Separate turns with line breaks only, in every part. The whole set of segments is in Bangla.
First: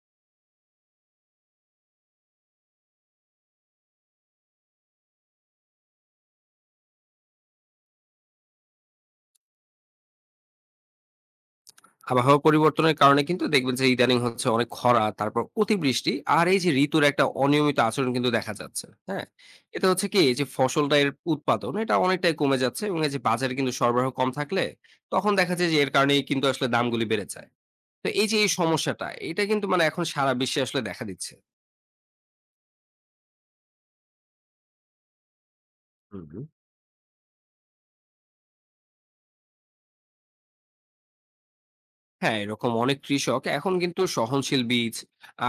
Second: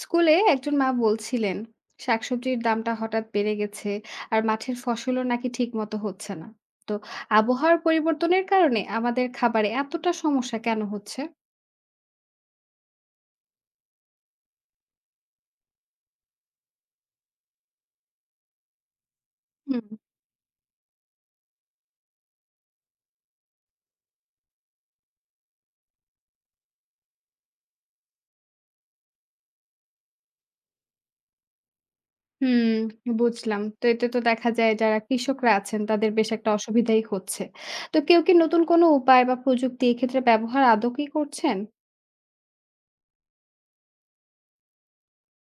স্কুলে একজন মা বলছিলেন শাকসবজির দামটা হঠাৎ বেড়ে গেছে, আর মাঠের ফসলও নাকি ঠিক মতো হচ্ছে না। তো আবহাওয়ার পরিবর্তনের কারণে আমাদের খাবারে এতটা সমস্যা কেন হচ্ছে?
আবহাওয়া পরিবর্তনের কারণে কিন্তু দেখবেন যে ইদানিং হচ্ছে অনেক খরা তারপর অতিবৃষ্টি। আর এই যে ঋতুর একটা অনিয়মিত আচরণ কিন্তু দেখা যাচ্ছে হ্যাঁ। এটা
হুম।
হচ্ছে কি এই যে ফসলটা এর উৎপাদন এটা অনেকটাই কমে যাচ্ছে এবং এই যে বাজারে কিন্তু সরবরাহ কম থাকলে তখন দেখা যায় যে এর কারণেই কিন্তু আসলে দামগুলি বেড়ে যায়। তো এই যে এই সমস্যাটা এটা কিন্তু মানে এখন সারা বিশ্বে আসলে দেখা দিচ্ছে।
হুম, বুঝলাম। তো এতে তো দেখা যায় যারা কৃষকরা আছেন তাদের
হুম
বেশ
হুম।
একটা অসুবিধাই হচ্ছে। তো কেউ কি নতুন কোনো উপায় বা প্রযুক্তি এক্ষেত্রে ব্যবহার আদৌ কি করছেন?
হ্যাঁ, এরকম অনেক কৃষক এখন কিন্তু সহনশীল বীজ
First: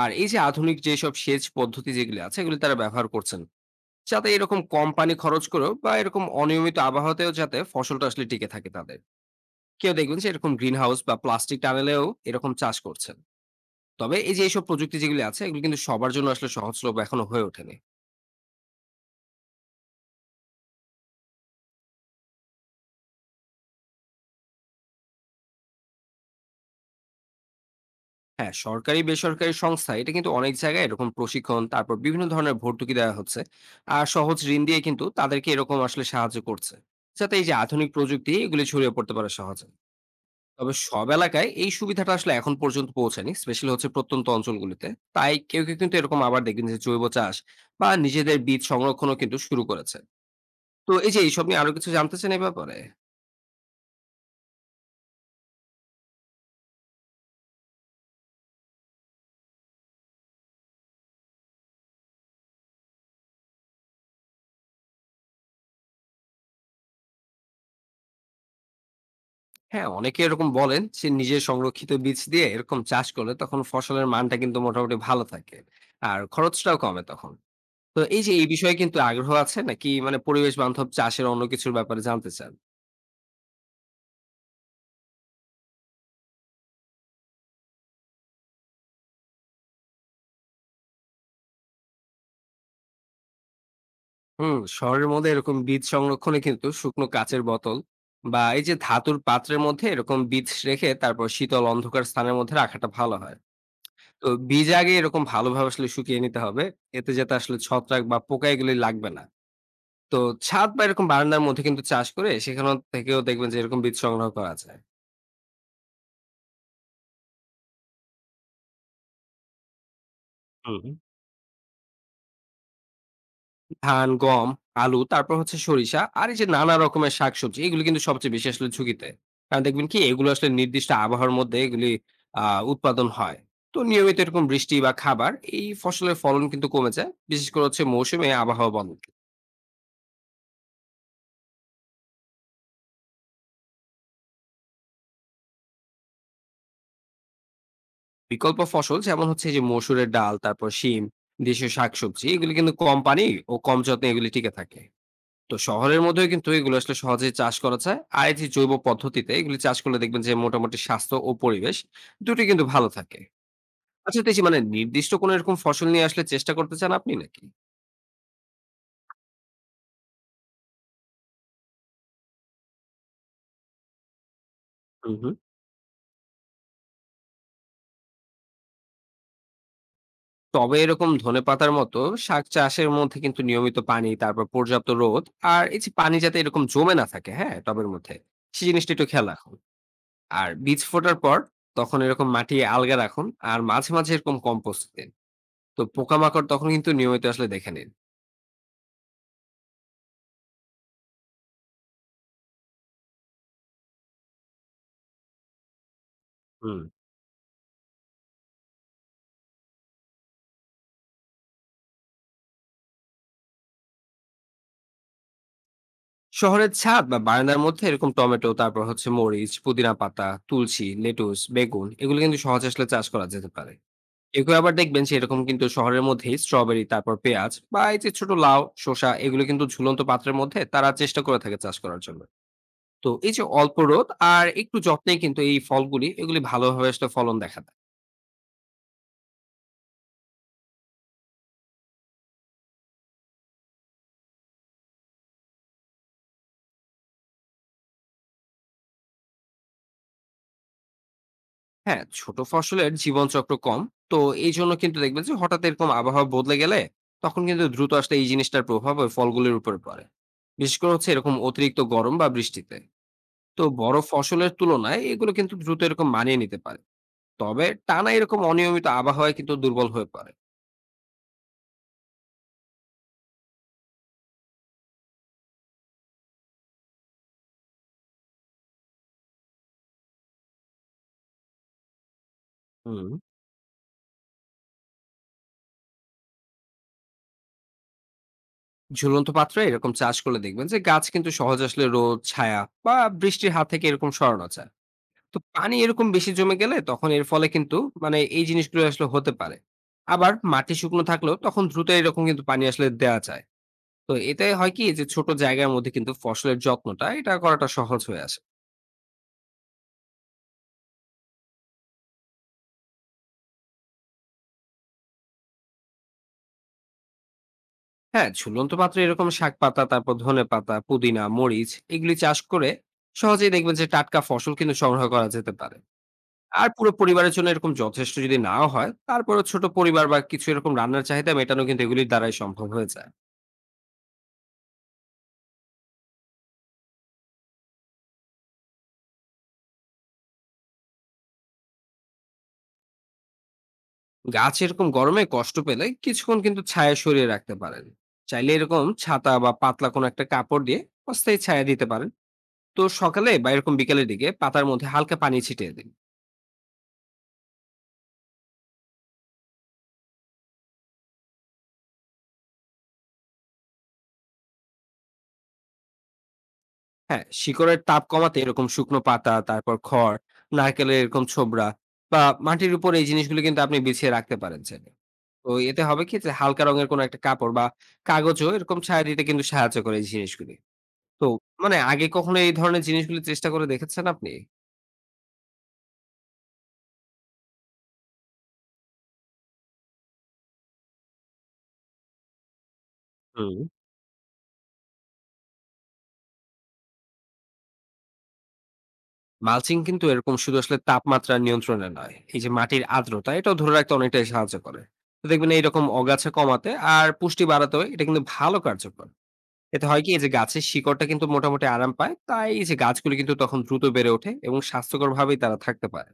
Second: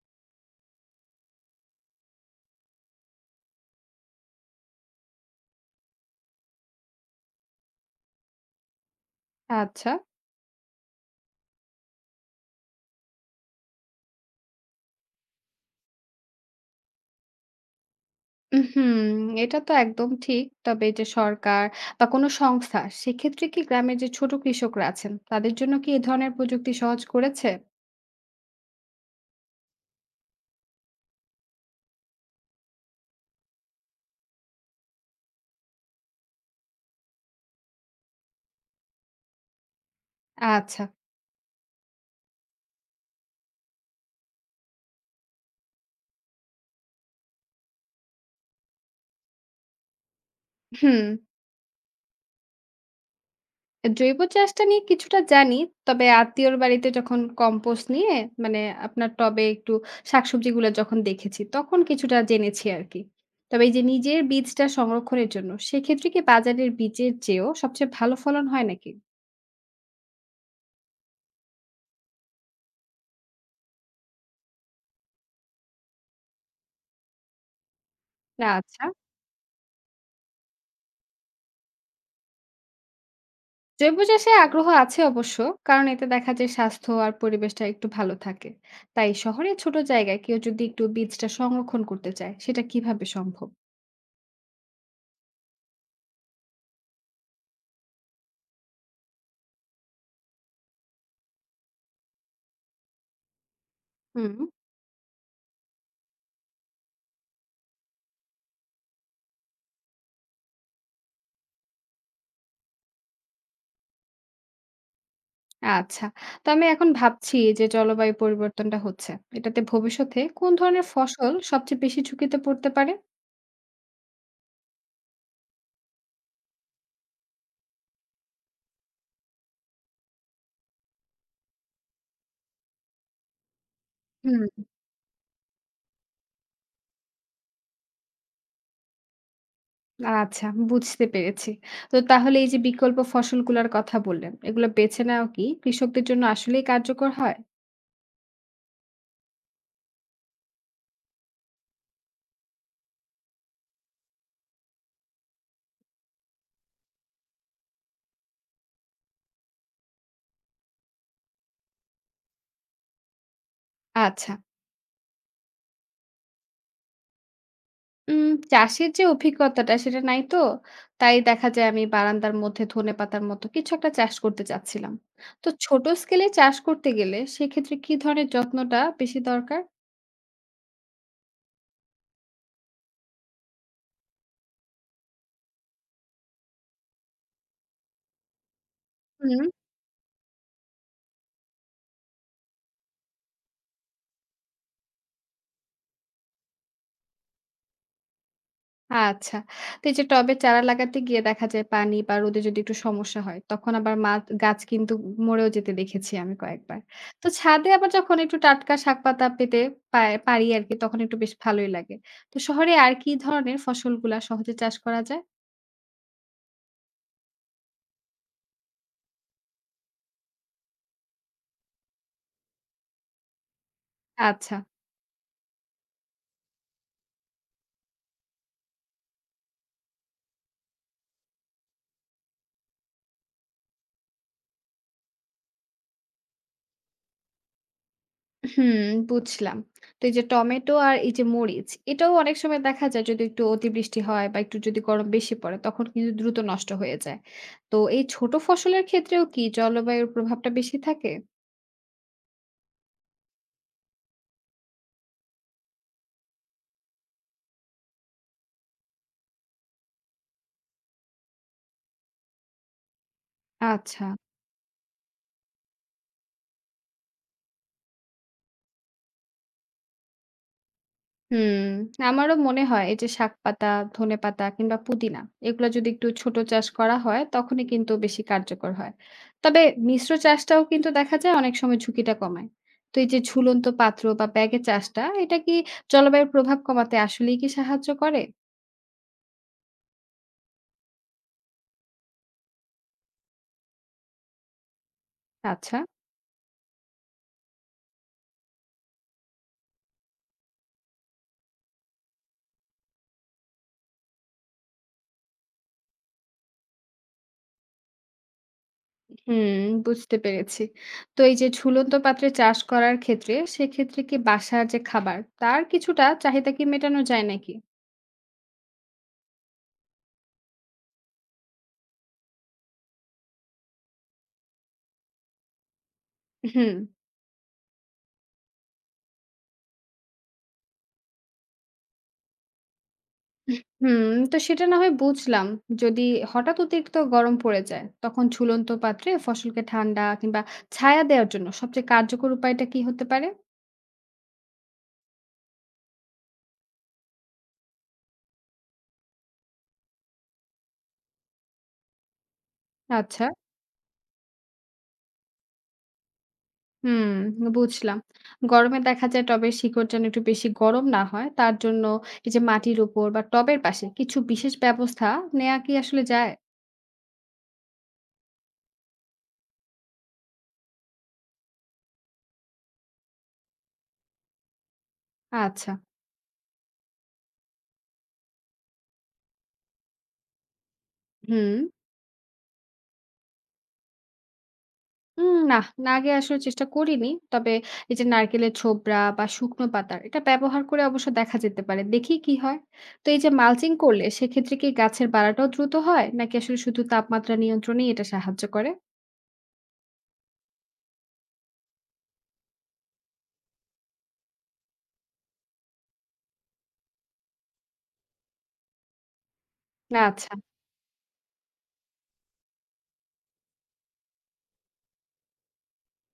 আর এই যে আধুনিক যেসব সেচ পদ্ধতি যেগুলি আছে এগুলি তারা ব্যবহার করছেন, যাতে এরকম কম পানি খরচ করেও বা এরকম অনিয়মিত আবহাওয়াতেও যাতে ফসলটা আসলে টিকে থাকে তাদের।
আচ্ছা।
কেউ দেখবেন যে এরকম গ্রিন হাউস বা প্লাস্টিক টানেলেও এরকম চাষ করছেন। তবে এই যে এইসব প্রযুক্তি যেগুলি আছে এগুলো কিন্তু সবার জন্য আসলে সহজলভ্য এখনো হয়ে ওঠেনি।
হুম, এটা তো একদম ঠিক। তবে এই যে সরকার বা কোনো সংস্থা, সেক্ষেত্রে কি গ্রামের যে ছোট কৃষকরা আছেন, তাদের জন্য কি এ ধরনের প্রযুক্তি সহজ করেছে?
হ্যাঁ, সরকারি বেসরকারি সংস্থা এটা কিন্তু অনেক জায়গায় এরকম প্রশিক্ষণ তারপর বিভিন্ন ধরনের ভর্তুকি দেওয়া হচ্ছে। আর সহজ ঋণ দিয়ে কিন্তু তাদেরকে এরকম আসলে সাহায্য করছে, যাতে এই যে আধুনিক প্রযুক্তি এগুলি ছড়িয়ে পড়তে পারে সহজে। তবে
আচ্ছা।
সব এলাকায় এই সুবিধাটা আসলে এখন পর্যন্ত পৌঁছায়নি, স্পেশালি হচ্ছে প্রত্যন্ত অঞ্চলগুলিতে। তাই কেউ কেউ কিন্তু এরকম আবার দেখবেন যে জৈব চাষ বা নিজেদের বীজ সংরক্ষণও কিন্তু শুরু করেছে। তো
হুম,
এই যে এইসব নিয়ে আরো কিছু জানতে চান এই ব্যাপারে?
জৈব চাষটা নিয়ে কিছুটা জানি। তবে আত্মীয়র বাড়িতে যখন কম্পোস্ট নিয়ে মানে আপনার টবে একটু শাকসবজিগুলো যখন দেখেছি, তখন কিছুটা জেনেছি আরকি। তবে এই যে নিজের বীজটা সংরক্ষণের জন্য, সেক্ষেত্রে কি বাজারের বীজের চেয়েও সবচেয়ে ভালো ফলন হয় নাকি?
হ্যাঁ, অনেকে এরকম বলেন যে নিজের সংরক্ষিত বীজ দিয়ে এরকম চাষ করলে তখন ফসলের মানটা কিন্তু মোটামুটি ভালো থাকে আর খরচটাও কমে তখন। তো এই যে এই বিষয়ে
আচ্ছা।
কিন্তু আগ্রহ আছে নাকি মানে পরিবেশ বান্ধব চাষের অন্য কিছুর ব্যাপারে জানতে চান?
জৈব চাষে আগ্রহ আছে অবশ্য, কারণ এতে দেখা যায় স্বাস্থ্য আর পরিবেশটা একটু ভালো থাকে। তাই শহরে ছোট জায়গায় কেউ যদি একটু বীজটা সংরক্ষণ করতে চায় সেটা কিভাবে সম্ভব?
হুম, শহরের মধ্যে এরকম বীজ সংরক্ষণে কিন্তু শুকনো কাচের বোতল বা এই যে ধাতুর পাত্রের মধ্যে এরকম বীজ রেখে তারপর শীতল অন্ধকার স্থানের মধ্যে রাখাটা ভালো হয়। তো
হুম।
বীজ আগে এরকম ভালোভাবে আসলে শুকিয়ে নিতে হবে, এতে যাতে আসলে ছত্রাক বা পোকা এগুলি লাগবে না। তো ছাদ বা এরকম বারান্দার মধ্যে কিন্তু চাষ করে সেখান থেকেও দেখবেন যে এরকম বীজ সংগ্রহ করা যায়।
আচ্ছা, তো আমি এখন ভাবছি যে জলবায়ু পরিবর্তনটা হচ্ছে, এটাতে ভবিষ্যতে কোন
হুম।
ধরনের ফসল সবচেয়ে বেশি ঝুঁকিতে পড়তে পারে?
ধান, গম, আলু, তারপর হচ্ছে সরিষা আর এই যে নানা রকমের শাকসবজি এগুলো কিন্তু সবচেয়ে বেশি আসলে ঝুঁকিতে। কারণ দেখবেন কি এগুলো আসলে নির্দিষ্ট আবহাওয়ার মধ্যে এগুলি আ উৎপাদন হয়। তো নিয়মিত এরকম
হুম।
বৃষ্টি বা খাবার এই ফসলের ফলন কিন্তু কমে যায়। বিশেষ করে হচ্ছে মৌসুমে আবহাওয়া বদল।
আচ্ছা, বুঝতে পেরেছি। তো তাহলে এই যে বিকল্প ফসলগুলোর কথা বললেন, এগুলো বেছে নেওয়া কি কৃষকদের জন্য আসলেই কার্যকর হয়?
বিকল্প ফসল যেমন হচ্ছে এই যে মসুরের ডাল, তারপর শিম, দেশীয় শাকসবজি এগুলি কিন্তু কম পানি ও কম যত্নে এগুলি টিকে থাকে। তো শহরের মধ্যেও কিন্তু এগুলো আসলে সহজেই চাষ করা যায়। আর এই যে জৈব পদ্ধতিতে এগুলি চাষ করলে দেখবেন যে মোটামুটি স্বাস্থ্য ও পরিবেশ দুটোই কিন্তু ভালো থাকে। আচ্ছা, তো
আচ্ছা।
এই যে মানে নির্দিষ্ট কোনো এরকম ফসল নিয়ে আসলে চেষ্টা করতে চান আপনি নাকি?
উম চাষের যে অভিজ্ঞতাটা সেটা নাই তো। তাই দেখা যায় আমি বারান্দার মধ্যে ধনেপাতার মতো কিছু একটা চাষ করতে চাচ্ছিলাম।
হুম, হুম।
তো ছোট স্কেলে চাষ করতে গেলে সেক্ষেত্রে কি ধরনের যত্নটা বেশি দরকার?
তবে এরকম ধনেপাতার মতো শাক চাষের মধ্যে কিন্তু নিয়মিত পানি, তারপর পর্যাপ্ত রোদ আর এই যে পানি যাতে এরকম জমে না থাকে, হ্যাঁ? টবের মধ্যে। সেই জিনিসটা একটু খেয়াল
হুম।
রাখুন। আর বীজ ফোটার পর তখন এরকম মাটি আলগা রাখুন আর মাঝে মাঝে এরকম কম্পোস্ট দিন। তো পোকামাকড় তখন কিন্তু নিয়মিত আসলে দেখে নিন।
আচ্ছা। তো এই যে টবে চারা লাগাতে গিয়ে দেখা যায় পানি বা রোদে যদি একটু সমস্যা হয়, তখন আবার মা গাছ কিন্তু মরেও যেতে দেখেছি আমি
হুম।
কয়েকবার। তো ছাদে আবার যখন একটু টাটকা শাকপাতা পেতে পায় পারি আরকি, তখন একটু বেশ ভালোই লাগে। তো শহরে আর কি ধরনের ফসলগুলা সহজে চাষ করা যায়?
শহরের ছাদ বা বারান্দার মধ্যে এরকম টমেটো, তারপর হচ্ছে মরিচ, পুদিনা পাতা, তুলসী, লেটুস, বেগুন এগুলো কিন্তু সহজ আসলে চাষ করা যেতে পারে। এগুলো
আচ্ছা।
আবার দেখবেন সেরকম কিন্তু শহরের মধ্যেই স্ট্রবেরি, তারপর পেঁয়াজ বা এই যে ছোট লাউ, শসা এগুলো কিন্তু ঝুলন্ত পাত্রের মধ্যে তারা চেষ্টা করে থাকে চাষ করার জন্য। তো এই যে অল্প রোদ আর একটু যত্নেই কিন্তু এই ফলগুলি এগুলি ভালোভাবে আসলে ফলন দেখা যায়।
হুম, বুঝলাম। তো এই যে টমেটো আর এই যে মরিচ, এটাও অনেক সময় দেখা যায় যদি একটু অতিবৃষ্টি হয় বা একটু যদি গরম বেশি পড়ে তখন কিন্তু দ্রুত নষ্ট হয়ে যায়। তো এই ছোট ফসলের ক্ষেত্রেও কি জলবায়ুর প্রভাবটা বেশি থাকে?
হ্যাঁ, ছোট ফসলের জীবনচক্র কম। তো এই জন্য কিন্তু দেখবেন যে হঠাৎ এরকম আবহাওয়া বদলে গেলে তখন কিন্তু দ্রুত আসলে এই জিনিসটার প্রভাব ওই ফলগুলির উপরে পড়ে। বিশেষ করে হচ্ছে এরকম অতিরিক্ত গরম বা বৃষ্টিতে। তো বড়
আচ্ছা।
ফসলের তুলনায় এগুলো কিন্তু দ্রুত এরকম মানিয়ে নিতে পারে। তবে টানা এরকম অনিয়মিত আবহাওয়ায় কিন্তু দুর্বল হয়ে পড়ে।
হুম, আমারও মনে হয় এই যে শাকপাতা, ধনেপাতা কিংবা পুদিনা, এগুলো যদি একটু ছোট চাষ করা হয় তখনই কিন্তু বেশি কার্যকর হয়। তবে মিশ্র চাষটাও কিন্তু দেখা যায় অনেক সময় ঝুঁকিটা কমায়। তো
হুম।
এই যে ঝুলন্ত পাত্র বা ব্যাগে চাষটা, এটা কি জলবায়ুর প্রভাব কমাতে আসলেই কি সাহায্য করে?
ঝুলন্ত পাত্রে এরকম চাষ করলে দেখবেন যে গাছ কিন্তু সহজ আসলে রোদ, ছায়া বা বৃষ্টির হাত থেকে এরকম সরানো যায়। তো পানি
আচ্ছা,
এরকম বেশি জমে গেলে তখন এর ফলে কিন্তু মানে এই জিনিসগুলো আসলে হতে পারে। আবার মাটি শুকনো থাকলেও তখন দ্রুত এরকম কিন্তু পানি আসলে দেওয়া যায়। তো এতে হয় কি যে ছোট জায়গার মধ্যে কিন্তু ফসলের যত্নটা এটা করাটা সহজ হয়ে আসে।
হুম, বুঝতে পেরেছি। তো এই যে ঝুলন্ত পাত্রে চাষ করার ক্ষেত্রে সেক্ষেত্রে কি বাসার যে খাবার তার কিছুটা চাহিদা কি মেটানো যায় নাকি?
হ্যাঁ, ঝুলন্ত পাত্রে এরকম শাক পাতা, তারপর ধনে পাতা, পুদিনা, মরিচ এগুলি চাষ করে সহজেই দেখবেন যে টাটকা ফসল কিন্তু সংগ্রহ করা যেতে পারে। আর
হুম।
পুরো পরিবারের জন্য এরকম যথেষ্ট যদি নাও হয়, তারপরে ছোট পরিবার বা কিছু এরকম রান্নার চাহিদা মেটানো কিন্তু এগুলির দ্বারাই সম্ভব হয়ে যায়।
হুম, তো সেটা না হয় বুঝলাম। যদি হঠাৎ অতিরিক্ত গরম পড়ে যায়, তখন ঝুলন্ত পাত্রে ফসলকে ঠান্ডা কিংবা ছায়া দেওয়ার জন্য সবচেয়ে কার্যকর উপায়টা কি হতে পারে?
গাছ এরকম গরমে কষ্ট পেলে কিছুক্ষণ কিন্তু ছায়া সরিয়ে রাখতে পারেন। চাইলে এরকম ছাতা বা পাতলা কোনো একটা কাপড় দিয়ে অস্থায়ী ছায়া দিতে পারেন। তো
আচ্ছা,
সকালে বা এরকম বিকেলের দিকে পাতার মধ্যে হালকা পানি ছিটিয়ে দিন।
হুম, বুঝলাম। গরমে দেখা যায় টবের শিকড় যেন একটু বেশি গরম না হয়, তার জন্য এই যে মাটির উপর বা টবের পাশে কিছু বিশেষ ব্যবস্থা নেওয়া কি আসলে যায়?
হ্যাঁ, শিকড়ের তাপ কমাতে এরকম শুকনো পাতা, তারপর খড়, নারকেলের এরকম ছোবড়া বা মাটির উপর এই জিনিসগুলো কিন্তু আপনি বিছিয়ে রাখতে পারেন চাইলে। তো
আচ্ছা,
এতে হবে কি যে হালকা রঙের কোনো একটা কাপড় বা কাগজও এরকম ছায়া দিতে কিন্তু সাহায্য করে এই জিনিসগুলি। তো
হুম।
মানে আগে কখনো এই ধরনের জিনিসগুলি চেষ্টা করে দেখেছেন আপনি?
নাহ, না আগে আসলে চেষ্টা করিনি। তবে এই যে নারকেলের ছোবড়া বা শুকনো পাতার, এটা ব্যবহার করে অবশ্য দেখা যেতে পারে। দেখি কি হয়। তো এই যে
হুম।
মালচিং করলে সেক্ষেত্রে কি গাছের বাড়াটাও দ্রুত হয়? নাকি আসলে শুধু তাপমাত্রা নিয়ন্ত্রণেই এটা সাহায্য করে?
মালচিং কিন্তু এরকম শুধু আসলে তাপমাত্রা নিয়ন্ত্রণে নয়, এই যে মাটির আর্দ্রতা এটাও ধরে রাখতে অনেকটাই সাহায্য করে। তো দেখবেন এইরকম অগাছা কমাতে আর পুষ্টি বাড়াতেও এটা কিন্তু ভালো কার্যকর। এতে হয় কি এই যে
আচ্ছা।
গাছের শিকড়টা কিন্তু মোটামুটি আরাম পায়, তাই এই যে গাছগুলি কিন্তু তখন দ্রুত বেড়ে ওঠে এবং স্বাস্থ্যকর ভাবেই তারা থাকতে পারে।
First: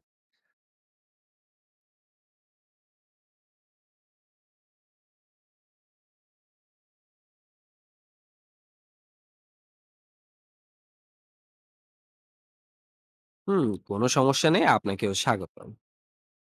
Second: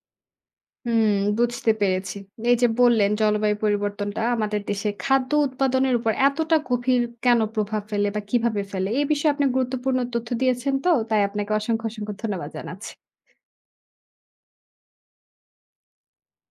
হুম, বুঝতে পেরেছি। এই যে বললেন জলবায়ু পরিবর্তনটা আমাদের দেশে খাদ্য উৎপাদনের উপর এতটা গভীর কেন প্রভাব ফেলে বা কিভাবে ফেলে? এই বিষয়ে আপনি গুরুত্বপূর্ণ তথ্য দিয়েছেন, তো তাই আপনাকে অসংখ্য, অসংখ্য ধন্যবাদ জানাচ্ছি।
হুম, কোনো সমস্যা নেই, আপনাকেও স্বাগতম।